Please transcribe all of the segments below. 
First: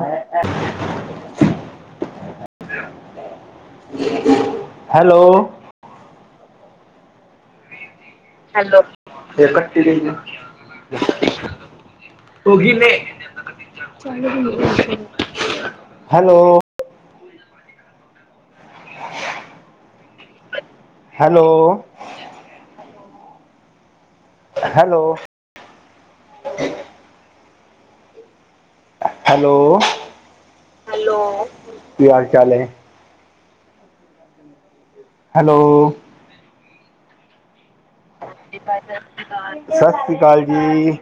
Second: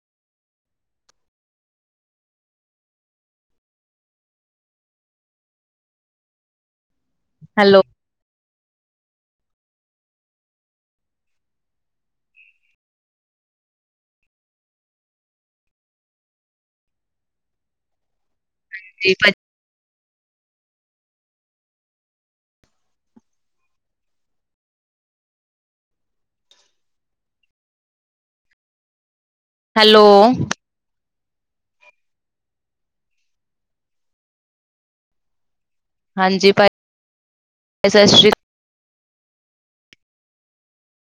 ਅ hello. Hello. Hello ਫ ਕੱਟੀ ਗਈ। ਉਹ ਹੀ ਨੇ ਹੇਲੋ ਤੇ [unintelligible] ਹੈਲੋ ਹੈਲੋ ਠੀ ਹੈਲੋੋ ਹੈਲੋ ਕੀ ਹਾਲ ਚਾਲ ਹੈ ਹੈਲੋ ਸਤਿ ਹਾਂਜੀ ਭ ਸਤਿ ਸ਼੍ਰੀ ਅਕਾਲ ਸਤਿ ਸ੍ਰੀ ਅਕਾਲ ਜੀ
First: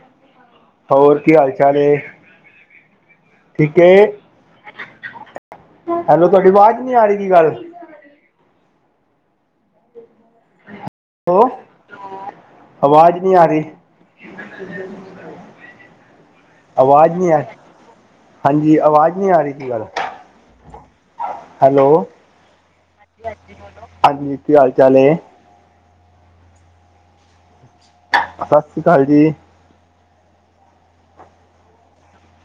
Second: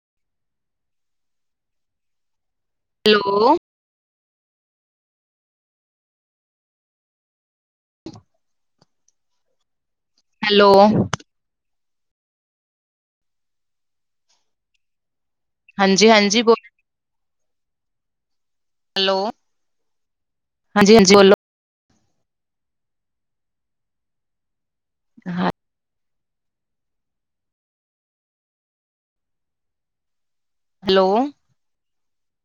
ਹੋਰ ਕੀ ਹਾਲ ਚਾਲ ਹੈਲੋ ਠੀਕ ਹੈ ਹੈਲੋ ਤੁਹਾਡੀ ਆਵਾਜ਼ ਨਹੀਂੀ ਆ ਰਹੀ ਕੀ ਗੱਲ ਹੈਲੋ ਅਵਾਜ਼ ਨਹੀਂੀ ਆ ਰਹੀ ਹਾਂਜੀ ਹਾਂਜੀ ਬੋਲ ਅਵਾਜ਼ ਨਹੀਂੀ ਆ ਹਾਂਜੀ ਅਵਾਜ਼ ਹੈਲੋ ਨਹੀਂੀ ਆ ਰਹੀ ਸੀ ਗੱਲ ਹਾਂਜੀ ਹਾਂਜੀ ਹੈਲੋ ਹਾਂਜੀ ਕੀ ਹਾਲ ਚਾਲ ਹੈ ਬੋਲੋ ਅਸੀ ਕਾਲ ਜ ਹੈਲੋ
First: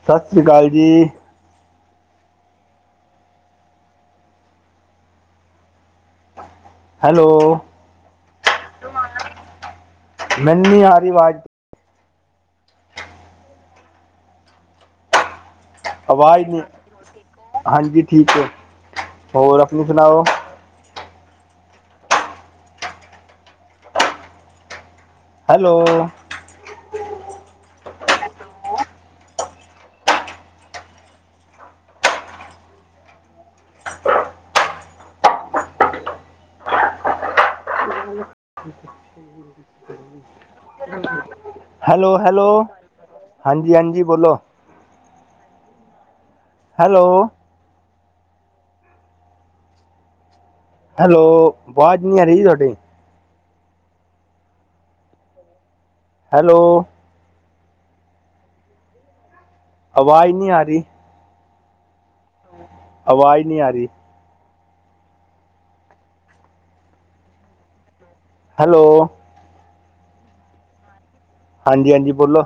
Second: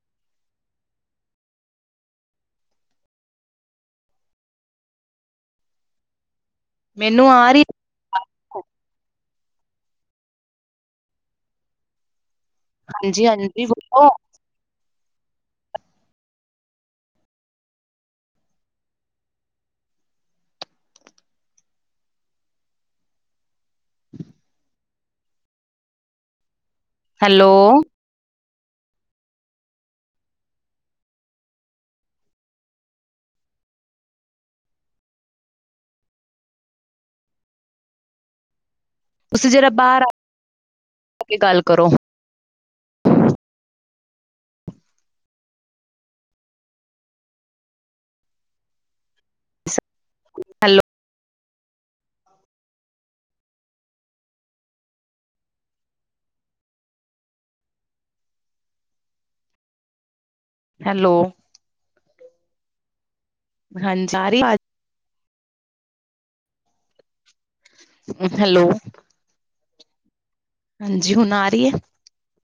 ਸਤਿ ਸ੍ਰੀ ਅਕਾਲ ਜੀ ਮੈਨੂੰ ਹੈਲੋ ਆ ਰਹੀ ਮੈਨੀ ਹਾਰੀ ਆਵਾਜ਼ ਹਾਂਜੀ ਹਾਂਜੀ ਬੋਲੋ ਆਵਾਜ਼ ਨਹੀਂੀ ਹਾਂਜੀ ਠੀਕ ਹੈ ਹੋਰ ਆਪਣੀ ਸੁਣਾਓ ਹ ਹੈਲੋ ਹੈਲੋ ਉਸ ਜਿਹੜਾ ਬਾਹਰ ਆ ਕੇ ਗੱਲ ਕਰੋ ਹੈਲੋ ਹੈਲੋ ਹਾਂਜੀ ਹਾਂਜੀ ਬੋਲੋ ਹੈਲੋ ਹੈਲੋ ਹੈਲੋ ਆਵਾਜ਼ ਨਹੀਂੀ ਆ ਰਹੀ ਤੁਹਾਡੀ ਹੈਲੋ ਆਵਾਜ਼ ਨਹੀਂ ਆ ਰਹੀ ਹੈਲੋ ਆਵਾਜ਼ ਨਹੀਂ ਆ ਰਹੀ । ਹਾਂਜੀ ਆ ਰਹੀ ਹੈ, ਅਵਾਜ਼। ਹੈਲੋ। ਹਾਂਜੀ। ਹੁਣ ਆ ਰਹੀ। ਹੈ ਹਾਂਜੀ- ਹਾਂਜੀ, ਬੋਲੋ।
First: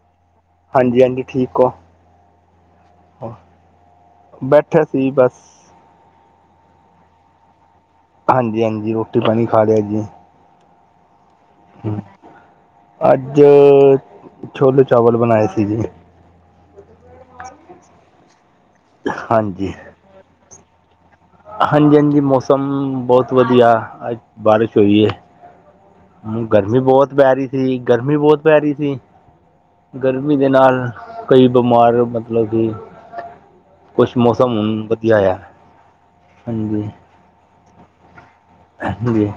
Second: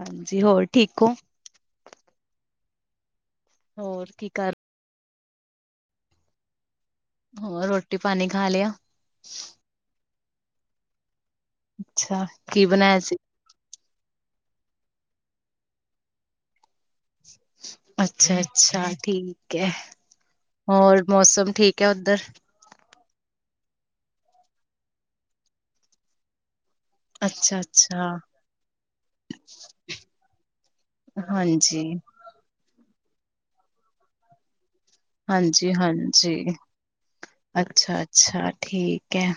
ਹਾਂਜੀ ਹੋਰ ਠੀਕ ਹੋ? ਠੀਕੋ। ਹੁਣ। ਹੋਰ ਕੀ ਕਰ ਰਹੇ? ਬੈਠਾ ਸੀ ਬਸ। ਹੋਰ ਰੋਟੀ ਪਾਣੀ। ਖਾ ਹਾਂਜੀ ਲਿਆ ਹਾਂਜੀ ਰੋਟੀ ਪਾਣੀ ਖਾ ਲਿਆ ਜੀ। ਅੱਛਾ ਕੀ ਬਣਾਇਆ ਸੀ? ਅੱਜ ਛੋਲੋ ਚਾਵਲ ਬਣਾਏ ਸੀ ਜੀ ਅੱਛਾ ਅੱਛਾ ਠੀਕ ਹੈ ਹਾਂਜੀ ਹੋਰ ਮੌਸਮ ਠੀਕ ਹੈ, ਹਾਂਜੀ ਹਾਂਜੀ ਉੱਧਰ? ਮੌਸਮ ਬਹੁਤ ਵਧੀਆ, ਅੱਜ ਬਾਰਿਸ਼ ਹੋਈ ਹੈ ਹਾਂ, ਗਰਮੀ ਬਹੁਤ, ਪੈ ਰਹੀ ਅੱਛਾ ਸੀ। ਅੱਛਾ ਗਰਮੀ ਬਹੁਤ, ਪੈ ਰਹੀ ਸੀ। ਗਰਮੀ ਦੇ ਨਾਲ, ਕਈ ਹਾਂਜੀ, ਬਿਮਾਰ। ਮਤਲਬ, ਕੁਛ ਮੌਸਮ ਹੂੰ, ਵਧੀਆ। ਆ ਹਾਂਜੀ- ਹਾਂਜੀ। ਹਾਂਜੀ ਅੱਛਾ- ਅੱਛਾ, ਠੀਕ ਹਾਂਜੀ ਹੈ।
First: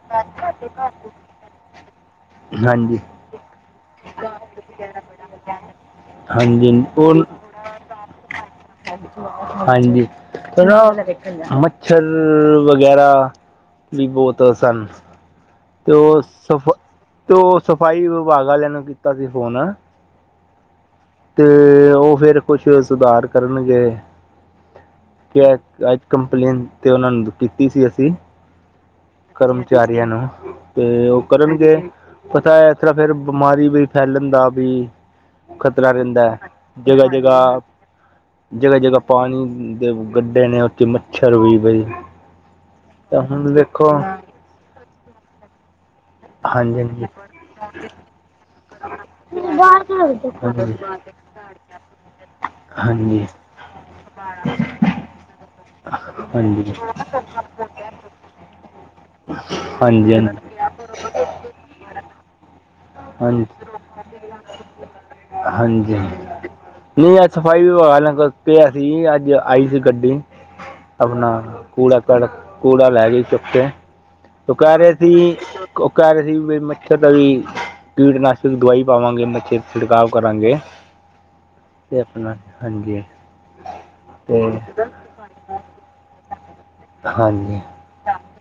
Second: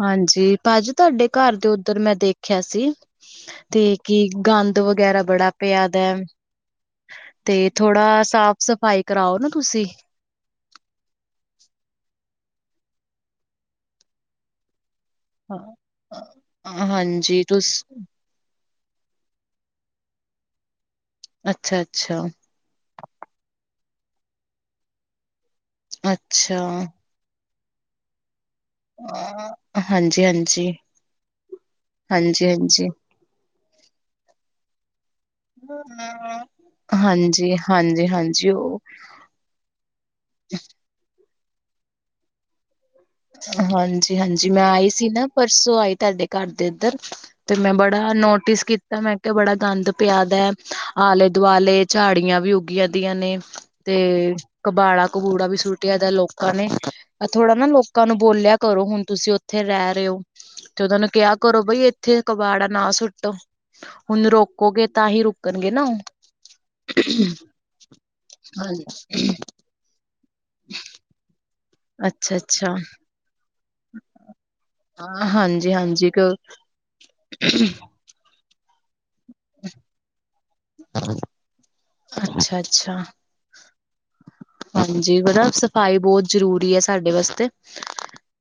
ਹਾਂਜੀ। ਜੀ, ਭਾਜੀ ਤੁਹਾਡੇ, ਘਰ ਦੇ ਉੱਧਰ, ਮੈਂ ਦੇਖਿਆ ਸੀ। ਹਾਂਜੀ ਤੇ, ਕੀ ਗੰਦ, ਵਗੈਰਾ ਬੜਾ ਪਿਆ ਦਾ। ਹਾਂਜੀ। ਉਹਨੂੰ। ਤੇ, ਥੋੜਾ ਸਾਫ- ਸਫ਼ਾਈ, ਕਰਾਓ ਨਾ, ਤੁਸੀਂ। ਹਾਂਜੀ ਮੱਛਰ, ਵਗੈਰਾ ਵੀ, ਬਹੁਤ ਸਨ। ਤੇ ਉਹ, ਸਫ਼ ਤੇ ਹਾਂਜੀ ਉਹ ਤੁਸ ਸਫ਼ਾਈ, ਵਿਭਾਗ ਵਾਲਿਆਂ, ਨੂੰ ਕੀਤਾ ਸੀ ਫੋਨ। ਤੇ, ਅੱਛਾ, ਉਹ ਅੱਛਾ, ਫੇਰ, ਕੁਛ ਸੁਧਾਰ, ਕਰਨਗੇ। ਕਿ। ਅੱਜ, ਅੱਛਾ। ਕੰਪਲੇਂਨ, ਤੇ ਉਹਨਾਂ ਨੂੰ, ਕੀਤੀ ਸੀ। ਅਸੀਂ। ਕਰਮਚਾਰੀਆਂ ਹਾਂਜੀ, ਹਾਂਜੀ, ਨੂੰ। ਹਾਂਜੀ, ਤੇ ਉਹ ਕਰਨਗੇ, ਪਤਾ ਹੈ। ਇਸ ਹਾਂਜੀ। ਤਰਾਂ ਫੇਰ ਬਿਮਾਰੀ ਵੀ। ਫੈਲਣ, ਦਾ ਵੀ। ਖ਼ਤਰਾ, ਰਹਿੰਦਾ ਹੈ। ਜਗਾ- ਜਗਾ, ਹਾਂਜੀ, ਹਾਂਜੀ, ਹਾਂਜੀ ਉਹ ਜਗਾ- ਜਗਾ। ਪਾਣੀ ਦੇ ਗੱਡੇ ਨੇ। ਉਂਥੇ ਮੱਛਰ ਹੋਈ, ਪਈ। ਤਾਂ ਹੁਣ। ਵੇਖੋ ਹਾਂਜੀ- ਹਾਂਜੀ, ਮੈਂ ਆਈ ਸੀ ਨਾ। ਪਰਸੋਂ, ਆਈ ਤੁਹਾਡੇ। ਘਰ ਦੇ ਹਾਂਜੀ ਏਧਰ। ਤੇ ਮੈਂ, ਬੜਾ ਨੋਟਿਸ ਕੀਤਾ। ਤਾਂ ਮੈਂ ਕਿਹਾ, ਬੜਾ ਗੰਦ ਪਿਆ ਦਾ। ਹਾਂਜੀ ਆਲੇ- ਦੁਆਲੇ, ਝਾੜੀਆਂ ਵੀ ਹਾਂਜੀ ਉੱਗੀਆਂ ਦੀਆਂ ਹਾਂਜੀ ਨੇ। ਤੇ ਕਬਾੜਾ- ਕੂਬੂੜਾ, ਵੀ ਸੁੱਟਿਆਦਾ ਲੋਕਾਂ ਨੇ। ਹਾਂਜੀ ਏ ਥੋੜਾ ਨਾ ਲੋਕ। ਲੋਕਾਂ ਨੂੰ ਬੋਲਿਆ ਕਰੋ। ਹੁਣ ਤੁਸੀਂ, ਉੱਥੇ ਰਹਿ ਰਹੇ ਹੋ। ਹਾਂਜੀ ਤੇ ਉਹਨਾਂ ਨੂੰ, ਕਿਹਾ ਕਰੋ, ਬਈ ਇੱਥੇ ਕਬਾੜਾ। ਨਾ ਸੁੱਟੋ। ਹਾਂਜੀ ਹਾਂਜੀ ਹੁਣ ਰੋਕੋਗੇ, ਤਾਂ ਹੀ, ਰੋਕਣਗੇ ਨਾ ਹਾਂਜੀ ਉਹ। ਨਹੀਂ, ਅੱਜ ਸਫ਼ਾਈ ਵਿਭਾਗ, ਆਲਿਆਂ ਨਾਲ ਕਿਹਾ ਉਹ ਸੀ। ਅੱਜ ਆਈ ਸੀ ਗੱਡੀ, ਆਪਣਾ। ਕੂੜਾ- ਕਾੜਾ, ਅੱਛਾ-ਅੱਛਾ ਕੂੜਾ ਲੈ ਗੀ, ਚੱਕ ਕੇ। ਉਹ ਕਹਿ ਰਹੇ ਸੀ। ਉਹ ਹਾਂਜੀ-ਹਾਂਜੀ ਕਹਿ ਰਹੇ ਸੀ, ਵੀ ਮੱਛਰ ਦਾ ਵੀ। ਕੀਟਨਾਸ਼ਕ ਦਵਾਈ, ਪਾਵਾਂਗੇ। ਮੱਛਰ ਤੇ ਛਿੜਕਾਵ ਕਰਾਂਗੇ। ਹਾਂ। ਤੇ, ਆਪਣਾ। ਹਾਂਜੀ। ਤੇ ਹਾਂਜੀ। ਹਨਾ, ਸਫ਼ਾਈ ਬਹੁਤ ਜ਼ਰੂਰੀ ਹੈ। ਸਾਡੇ ਵਾਸਤੇ। ਹਾਂਜੀ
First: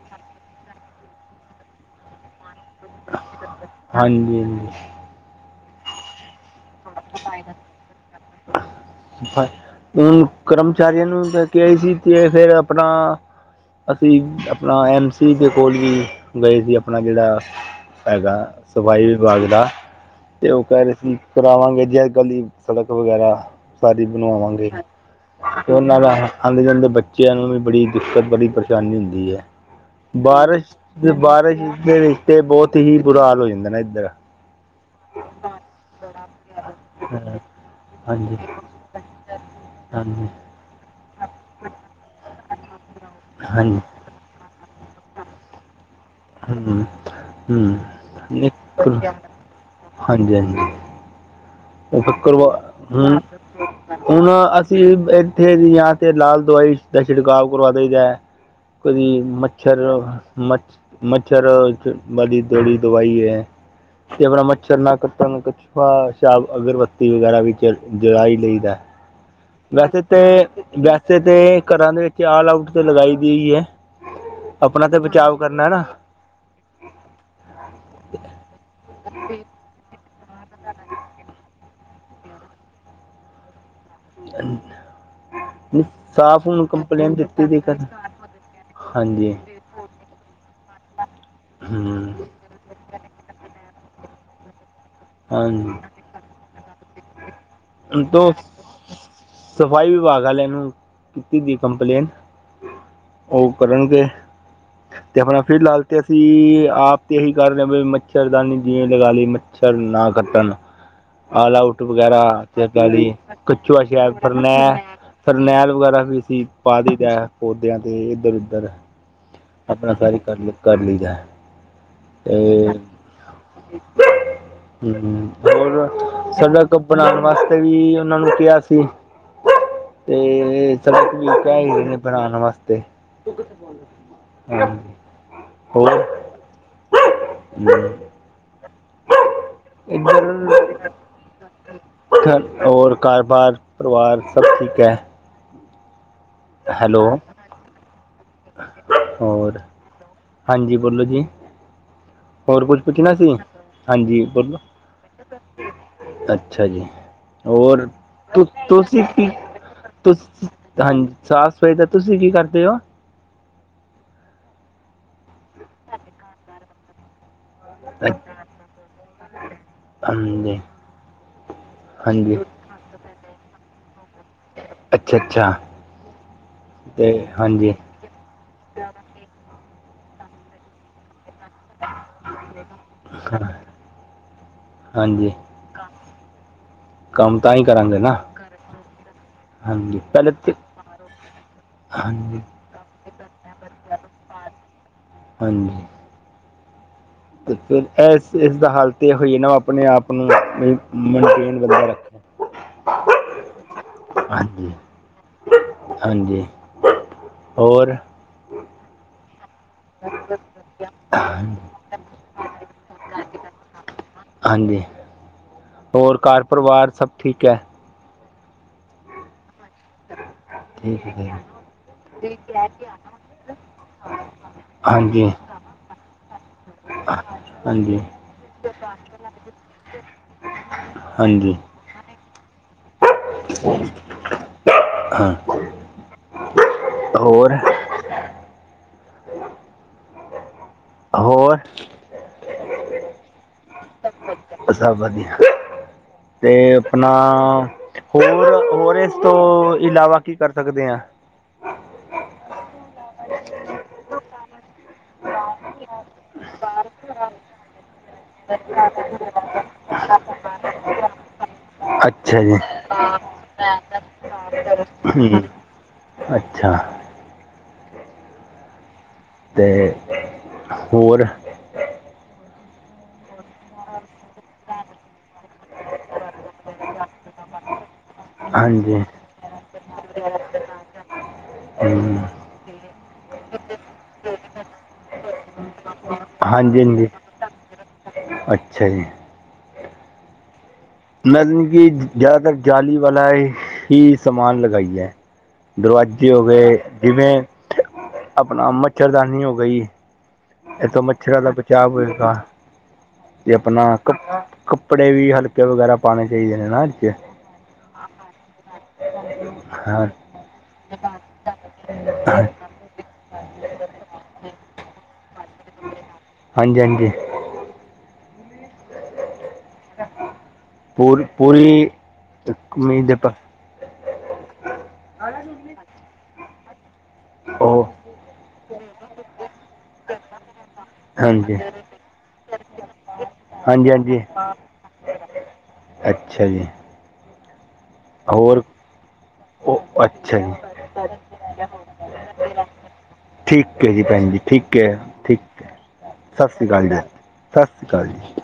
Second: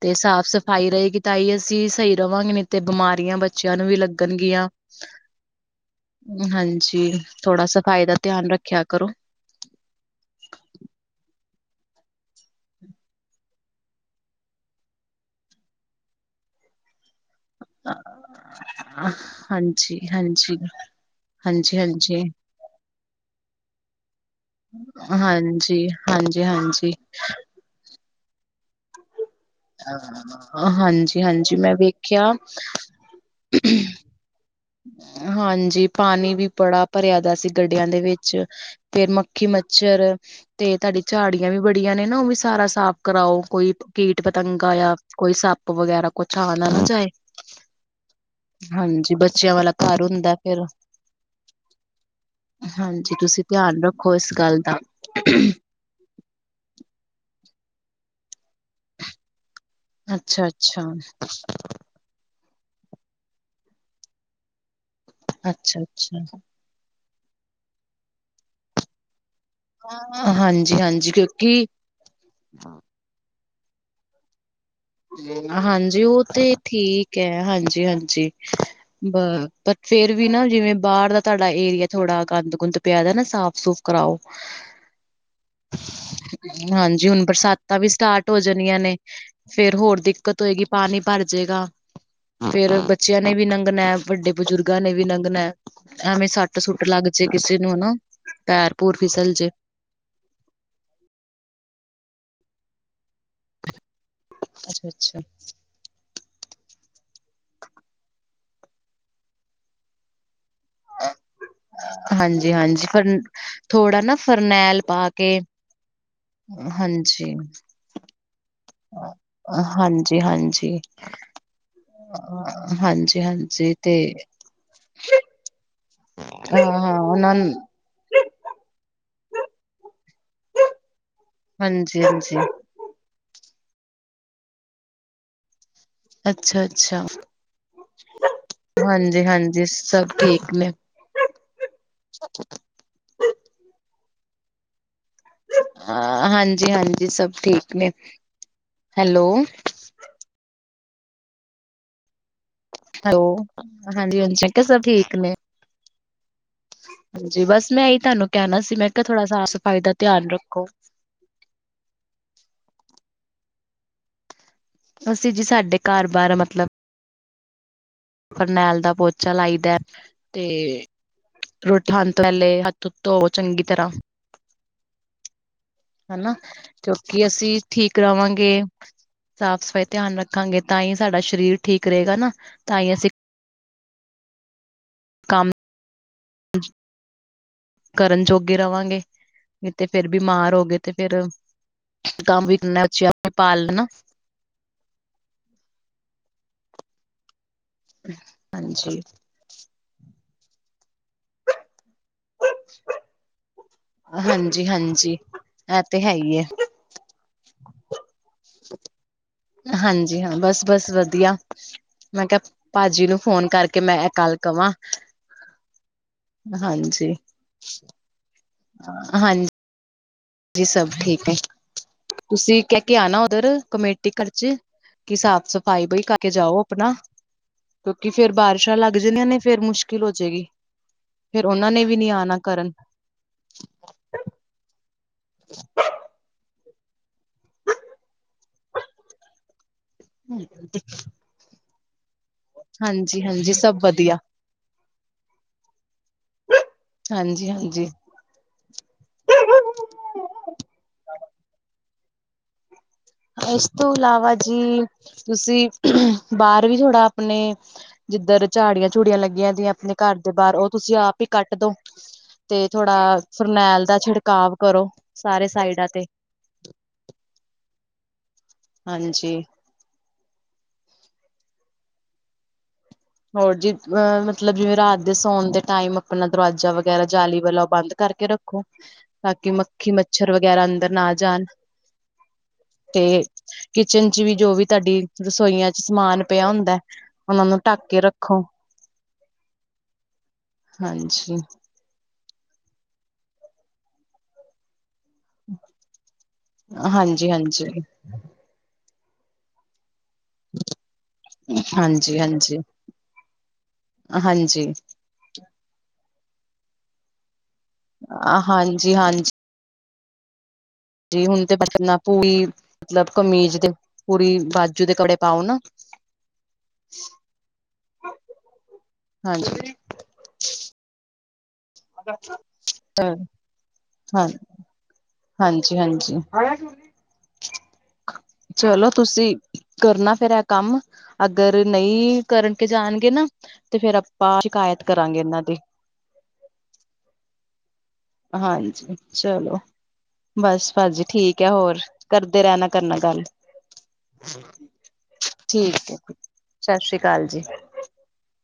ਤੇ, ਸਾਫ਼- ਸਫ਼ਾਈ ਰਹੇਗੀ। ਤਾਂ ਹੀ, ਅਸੀਂ ਸਹੀ ਰਵਾਂਗੇ। ਤੇ, ਬਿਮਾਰੀਆਂ ਬੱਚਿਆਂ ਨੂੰ ਵੀ, ਹਾਂਜੀ ਲੱਗਣਗੀਆਂ। ਹਾਂਜੀ। ਹਾਂਜੀ। ਥੋੜਾ- ਸਫ਼ਾਈ ਦਾ ਧਿਆਨ, ਰੱਖਿਆ ਕਰੋ। ਹੁਣ, ਕਰਮਚਾਰੀਆਂ ਨੂੰ ਲੈਕੇ ਆਈ ਸੀ। ਤੇ ਫੇਰ ਆਪਣਾ ਅਸੀਂ ਆਪਣਾ, ਐਮ ਸੀ, ਦੇ ਕੋਲ ਵੀ, ਗਏ ਸੀ ਆਪਣਾ। ਜੇੜਾ ਹੈਗਾ, ਸਫ਼ਾਈ ਵਿਭਾਗ ਦਾ, ਹਾਂਜੀ ਤੇ ਹਾਂਜੀ ਓ ਕੈ ਰਏ ਸੀ ਹਾਂਜੀ ਕਰਾਵਾਂਗੇ ਜੀ ਅੱਜ ਹਾਂਜੀ ਕਲ੍ਹ ਈ, ਸੜਕ ਵ ਵਗੈਰਾ, ਸਾਰੀ ਬਣਵਾਵਾਂਗੇ, ਤੇ ਹਾਂਜੀ ਓਨਾਂ ਦਾ ਹਾਂਜੀ ਆਂਦੇ ਜਾਂਦੇ ਹਾਂਜੀ ਬੱਚਿਆਂ ਨੂੰ ਔਨੂੰ ਵੀ ਬੜੀ ਦਿੱਕਤ, ਬੜੀ ਪਰੇਸ਼ਾਨੀ ਹੁੰਦੀ ਐ। ਬਾਰਿਸ਼, ਹਾਂਜੀ ਹਾਂਜੀ ਬਾਰਿਸ਼ ਮੈਂ ਦੇ ਵਿੱਚ ਵੇਖਿਆ ਤੇ, ਬੋਤ ਹੀ ਬੁਰਾ ਹਾਲ ਹੋ, ਜਾਂਦਾ ਨਾ ਇੱਧਰ। ਹਾਂਜੀ। ਪਾਣੀ ਵੀ, ਬੜਾ ਭਰਿਆ ਦਾ ਹਾਂ, ਸੀ। ਗੱਡੀਆਂ ਦੇ ਵਿੱਚ। ਹਾਂਜੀ ਫੇਰ, ਮੱਖੀ-ਮੱਛਰ। ਹਾਂਜੀ ਤੇ, ਤੁਹਾਡੀੇ ਝਾੜੀਆਂ ਵੀ, ਬੜੀਆਂ ਨੇ ਨਾ, ਓ ਵੀ ਸਾਰਾ ਸਾਫ਼ ਕਰਾਓ। ਕੋਈ ਹਾਂਜੀ ਕੀਟ, ਪਤੰਗਾ ਜਾਂ ਕੋਈ, ਸੱਪ ਵਗੈਰਾ। ਕੁੱਛ ਆ ਨਾ, ਨਾ ਹੂੰ ਜਾਏ। ਹੂੰ ਨਹੀਂ, ਕਰੋ। ਹਾਂਜੀ ਬ ਬੱਚਿਆਂ ਵਾਲਾ, ਘਰ ਹੁੰਦਾ ਏ। ਫੇਰ ਓ [unintelligible] ਹਾਂਜੀ ਹੁਣ, ਤੁਸੀਂ ਧਿਆਨ ਰੱਖੋ ਹੁਣ ਇਸ ਗੱਲ ਦਾ ਅਸੀਂ ਇੱਥੇ ਦੀਆਂ। ਫੇਰ, ਲਾਲ ਦਵਾਈ ਦਾ ਛਿੜਕਾਵ ਕਰਵਾ ਦਈ ਦਾ ਏ। ਕਦੀ । ਛਰ ਅੱਛਾ ਮੱਛ ਅੱਛਾ ਮੱਛਰ ਏਥੇ ਬੜੀ ਦੋੜੀ ਦਵਾਈ ਏ, ਤੇ ਆਪਣਾ ਮੱਛਰ ਨਾ ਕੱਟਣ ਕੁਛ ਅੱਛਾ [unintelligible] ਅੱਛਾ ਅਗਰਬੱਤੀ ਵਗੈਰਾ ਵੀ ਜਲ, ਜਲਾ ਈ ਲਈਦਾ ਐ। ਵੈਸੇ ਤੇ, ਹਾਂਜੀ ਹਾਂਜੀ ਵੈਸੇ ਤੇ ਕਿਉਂਕਿ ਘਰਾਂ ਦੇ ਵਿੱਚ, ਆਲ ਆਊਟ ਤੇ ਲਗਾਈ ਦੀ ਈ ਐ। ਅਪਣਾ ਤੇ ਬਚਾਵ ਕਰਨਾ ਏ ਨਾ। ਓਹ ਔਥੇ ਠੀਕ ਐ, ਹਾਂਜੀ-ਹਾਂਜੀ। ਬ ਤਕ ਫੇਰ ਵੀ ਨਾ ਜਿਵੇਂ, ਬਾਰ ਦਾ ਤੁਹਾਡਾ ਏਰੀਆ ਥੋੜਾ ਗੰਦ ਗੁੰਦ ਪਿਆ ਦਾ ਨਾ, ਸਾਫ਼ ਸੁਫ ਕਰਾਓ। ਸਾਫ਼ ਹੁਣ ਹਾਂਜੀ, ਕੰਪਲੇਂਟ ਹੁਣ ਦਿੱਤੀ ਦੀ ਕਰ ਬਰਸਾਤਾਂ ਵੀ ਸਟਾਰਟ ਹੋ ਜਾਣੀਆਂ ਨੇ। ਹਾਂਜੀ ਫੇ ਫੇਰ ਹੋਰ ਦਿੱਕਤ ਹੋਏਗੀ, ਪਾਣੀ ਭਰ ਜੇਗਾ। ਹਮ ਫੇਰ ਬੱਚਿਆਂ ਨੇ ਵੀ ਨੰਗਣਾ ਏ, ਵੱਡੇ ਬਜ਼ੁਰਗਾਂ ਨੇ ਵੀ ਲੰਗਣਾ ਏ, ਹਾਂਜੀ ਐਵੇਂ ਸ ਟ ਸੁੱਟ ਲੱਗ ਜੇ ਕਿਸੇ ਨੂੰ ਹਨਾ, ਪੈਰ ਪੂਰ ਫਿਸਲ ਜੇ। ਸਫ਼ਾਈ ਵਿਭਾਗ ਆਲੇ ਨੂੰ, ਕੀਤੀ ਦੀ ਕੰਪਲੇਨ। ਔਹ ਕਰਨਗੇ। ਅੱਛਾ ਅੱਛਾ ਤੇ ਆਪਣਾ ਫਿਰ ਲਾਲ ਤੇ ਅਸੀਂ, ਆਪ ਤੇ ਏਹੀ ਕਰ ਰਏ ਆ, ਵੀ ਮੱਛਰਦਾਨੀ ਜਿਵੇਂ ਲਗਾ ਲੀ, ਮੱਛਰ ਨਾ ਕੱਟਣ। ਆਲ ਆਊਟ ਵਗੈਰਾ। ਹਾਂਜੀ [unintelligible] ਹਾਂਜੀ ਫ ਗਾਲੀ, ਕੱਛੂਆ ਥੋੜਾ ਨਾ ਸ਼ਾਪ, ਫਰਨੈ, ਫਰਨੈਲ ਪਾ ਕੇ ਫਰਨੈਲ ਵਗੈਰਾ ਵੀ ਅਸੀ ਪਾ ਦਈ ਦਾ ਏ ਪੌਦੇਆਂ ਤੇ, ਇੱਧਰ-ਉੱਧਰ। ਹਾਂਜੀ-ਹਾਂਜੀ। ਲਈਦਾ ਹੈ ਤੇ ਅਅਹ ਹਾਂਜੀ-ਹਾਂਜੀ ਤੇ ਹੂੰ-ਹੂੰ, ਹੋਰ ਹਾਂ ਸੜਕ ਹਾਂ ਬਣਾਣ ਉਹਨਾਂ ਵਾਸ ਨੂੰ ਕੀ ਉਨ੍ਹਾਂ ਨੂੰ ਕਿਆ ਸੀ, ਤੇ [unintelligible] ਵੀ ਚਾਈਦੇ ਨੇ ਹਾਂਜੀ ਬਣਾਣ ਹਾਂਜੀ ਵਾਸਤੇ, ਹੂੰ, ਹੋਰ? ਅੱਛਾ-ਅੱਛਾ, ਹਮ, ਹਾਂਜੀ ਹਨ ਜੀ, ਸਭ ਠੀਕ ਨੇ। ਇੱਧਰ ਘਰ ਬਾਰ, ਪਰਿਵਾਰ ਸਭ ਠੀਕ ਐ? ਅਅਹ ਹਾਂਜੀ-ਹਾਂਜੀ ਸਭ ਠੀਕ ਨੇ। ਹੈਲੋ ਹੋਰ? ਹਾਂਜੀ ਬੋਲੋ ਜੀ, ਹੋਰ ਕੁੱਜ ਹੈਲੋ, ਹਾਂਜੀ-ਹਾਂਜੀ, ਮੈਂ ਕਿਆ ਸਭ ਠੀਕ ਨੇ। ਅੱਛਾ ਜੀ। ਹਾਂਜੀ ਬਸ ਹੋਰ ਮੈਂ ਇਹੀ ਤੁਹਾਨੂੰ ਤੁ ਕਹਿਣਾ ਸੀ ਮੈਂ ਕਿਹਾ ਤੂਸੀਂ ਥੋੜਾ ਕੀ, ਸਾਫ਼ ਸਫ਼ਾਈ ਦਾ ਤੁਸ ਧਿਆਨ ਰੱਖੋ ਹਾਂਜ ਸਾਫ਼ ਸਫਾਈ ਤੇ ਤੁਸੀਂ ਕੀ ਕਰਦੇ ਓ? ਅਸੀਂ ਜੀ, ਸਾਡੇ ਕਾਰ ਬਾਰ ਮਤਲਬ ਅੱਛ- ਫਰਨੈਲ ਦਾ ਪੋਚਾ ਲਾਈਦਾ ਏ, ਹਾਂਜੀ ਤੇ [unintelligible] ਹਾਂਜੀ ਤੱ ਤੋ ਚੰਗੀ ਤਰ੍ਹਾਂ। ਅੱਛਾ-ਅੱਛਾ। ਹਨਾ, ਕਿਉਂਕਿ ਅਸੀਂ ਠੀਕ ਕਰਾਵਾਂਗੇ, ਸਾਫ਼ ਸਫ਼ਾਈ ਧਿਆਨ ਰੱਖਾਂਗੇ, ਤਾਂ ਹੀ ਸਾਡਾ ਸ਼ਰੀਰ ਠੀਕ ਰਹੇਗਾ ਨਾ? ਤਾਂ ਹੀ ਅਸੀਂ ਹਾਂਜੀ ਕੰਮ ਕੰਮ ਤਾਂ ਹੀ ਕਰਾਂਗੇ ਨਾ ਕਰਨ ਜੋਗੇ ਰਵਾਂਗੇ। ਨੀ ਤੇ ਹਾਂਜੀ ਫਿਰ ਪਹਿਲੇ ਬਿਮਾਰ ਹੋ ਗਏ ਤੇ ਫਿਰ, ਹਾਂਜੀ ਕੰਮ ਵੀ ਇਨਾ ਅਛਾ ਆਪਾ ਪਾਲ ਲਣਾ। ਹਾਂਜੀ। ਤੇ ਫਿਰ ਏਸ, ਇਸ ਦਾ ਹਲ ਹਾਂਜੀ ਤੇ ਐਹੋ ਈ ਨਾ, ਆਪਣੇ ਆਪ ਨੂੰ ਮ ਮੰਟੇਨ ਬੰਦਾ ਰੱਖਦਾ। ਹਾਂਜੀ ਹਾਂਜੀ-ਹਾਂਜੀ, ਏਹ ਤੇ ਹੈ ਈ ਏ। ਹਾਂਜੀ ਹੋਰ? ਹਾਂਜੀ ਹਾਂ, ਬਸ-ਬਸ ਵਧੀਆ। ਮੈਂ ਕੇਹਾ, ਭਾਜੀ ਨੂੰ ਫੋਨ ਕਰਕੇ, ਮੈਂ ਏਹ ਕੱਲ ਕਵਾਂ। ਹਾਂਜੀ ਹੋਰ ਘਰ ਪਰਿਵਾਰ ਸਭ ਠੀਕ ਐ? ਹਾਂ [unintelligible] ਜੀ ਸਭ ਹੈ ਠੀਕ ਜੀ। ਨੇ। ਤੁਸੀਂ ਕਹਿ ਕੇ ਆਣਾ ਓਧਰ, ਕਮੇਟੀ ਘਰ ਚ ਕੀ ਹਾਂਜੀ ਸਾਫ਼-ਸਫ਼ਾਈ [unintelligible] ਕਰਕੇ ਜਾਓ ਆਪਣਾ। ਹਾਂਜੀ ਕਿਉਂਕਿ ਫੇਰ ਬਾਰਿਸ਼ਾਂ ਲੱਗ ਜਨੀਆਂ ਨੇ, ਫੇਰ ਮੁਸ਼ਕਿਲ ਹੋਜੇਗੀ ਫੇਰ ਹਾਂਜੀ ਓਨਾਂ ਨੇ ਵੀ ਨੀ ਆਣਾ ਕਰਨ। ਹਾਂ। ਹੋਰ ਹਮ ਹੋਰ? ਹਾਂਜੀ, ਹਾਂਜੀ, ਸਭ ਵਧੀਆ ਸਭ ਵਧੀਆ ਤੇ ਆਪਣਾ ਹਾਂਜੀ ਹਾਂਜੀ ਹੋਰ ਹੋਰ ਇਸ ਤੋਂ ਇਲਾਵਾ ਕੀ ਕਰ ਸਕਦੇ ਹਾਂ? ਇਸ ਤੋਂ ਇਲਾਵਾ ਜੀ, ਤੁਸੀਂ ਬਾਹਰ ਵੀ ਥੋੜਾ ਆਪਣੇ, ਜਿੱਧਰ ਝਾੜੀਆਂ ਝੂੜੀਆਂ ਲੱਗੀਆਂ ਦੀਆਂ ਆਪਣੇ ਘਰ ਦੇ ਬਾਹਰ, ਉਹ ਤੁਸੀਂ ਆਪ ਹੀ ਕੱਟ ਦੋ ਅੱਛਾ ਜੀ ਤੇ ਥੋੜਾ ਫਰਨੈਲ ਦਾ ਛਿੜਕਾਵ ਕਰੋ ਹੂੰ ਸਾਰੇ ਸਾਈਡਾਂ ਤੇ ਅੱਛਾ ਹਾਂਜੀ ਅਤੇ ਹੋਰ? ਹੋਰ ਜੀ ਅ ਮਤਲਬ ਜਿਵੇਂ ਰਾਤ ਦੇ ਸੌਣ ਦੇ ਟਾਈਮ ਆਪਣਾ ਦਰਵਾਜ਼ਾ ਵਗੈਰਾ ਜਾਲੀ ਵਾਲਾੋਂ ਬੰਦ ਕਰਕੇ ਰੱਖੋ ਹਾਂਜੀ ਤਾਂ ਕਿ ਮੱਖੀ ਮੱਛਰ ਵਗੈਰਾ ਅੰਦਰ ਨਾ ਜਾਣ ਹਮ। ਤੇ ਕਿਚਨ ਚ ਵੀ ਜੋ ਵੀ ਤੁਹਾਡੀ ਰਸੋਈਆਂ ਚ ਸਮਾਨ ਪਿਆ ਹੁੰਦਾ ਹਾਂਜੀ ਹਾਂਜੀ ਉਹਨਾਂ ਨੂੰ ਚੱਕ ਕੇ ਰੱਖੋ ਅੱਛਾ ਜੀ ਹਾਂਜੀ ਮੈਂ ਕਿ ਜ਼ਿਆਦਾਤਰ ਜਾਲੀ ਵਾਲਾ ਹੀ ਸਾਮਾਨ ਲਗਾਈ ਹੈ ਦਰਵਾਜ਼ੇ ਹੋ ਗਏ। ਹਾਂਜੀ ਜਿਵੇਂ ਹਾਂਜੀ ਆਪਣਾ ਮੱਛਰਦਾਨੀ ਹੋ ਗਈ। ਇਹ ਤਾਂ ਮੱਛਰਾਂ ਦਾ ਬਚਾ ਹਾਂਜੀ ਹੋਏਗਾ ਹਾਂਜੀ ਜੇ ਆਪਣਾ ਕ ਹਾਂਜੀ ਕੱਪੜੇ ਵੀ ਹਲਕੇ ਵਗੈਰਾ ਪਾਉਣੇ ਚਾਹੀਦੇ ਨੇ ਨਾ ਆ ਹਾਂਜੀ ਹਾਂਜੀ ਹਾਂ ਜੀ ਹੁਣ ਤੇ ਬਨਾ ਹਾਂ ਪੂਰੀ ਮਤਲਬ ਕਮੀਜ਼ ਦੇ ਪੂਰੀ ਬਾਜੂ ਦੇ ਕਪੜੇ ਪਾਓ ਨਾ ਹਾਂਜੀ ਹਾਂਜੀ ਹਾਂਜੀ ਪੂਰੀ ਪੂਰੀ ਮ ਦੇ ਪ ਹਾਂ ਹਾਂਜੀ ਹਾਂਜੀ ਆਹੋ ਚਲੋ ਤੁਸੀਂ ਕਰਨਾ ਫੇਰ ਇਹ ਕੰਮ ਹਾਂਜੀ ਅਗਰ ਨਹੀਂ ਕਰਕੇ ਜਾਣਗੇ ਨਾ ਤੇ ਹਾਂਜੀ ਫੇਰ ਹਾਂਜੀ ਆਪਾਂ ਸ਼ਿਕਾਇਤ ਕਰਾਂਗੇ ਇਹਨਾਂ ਦੀ ਅੱਛਾ ਜੀ, ਹੋਰ ਹਾਂਜੀ, ਚਲੋ ਉਹ ਅੱਛਾ ਜੀ ਬਸ ਭਾਜੀ ਠੀਕ ਐ, ਹੋਰ ਕਰਦੇ ਰਹਿਣਾ ਕਰਨਾ ਗੱਲ ਠੀਕ ਹੈ ਜੀ ਭੈਣ ਜੀ ਠੀਕ ਹੈ। ਠੀਕ ਹੈ ਸਤਿ ਸ਼੍ਰੀ ਅਕਾਲ ਜ ਸਤਿ ਸ਼੍ਰੀ ਅਕਾਲ ਜੀ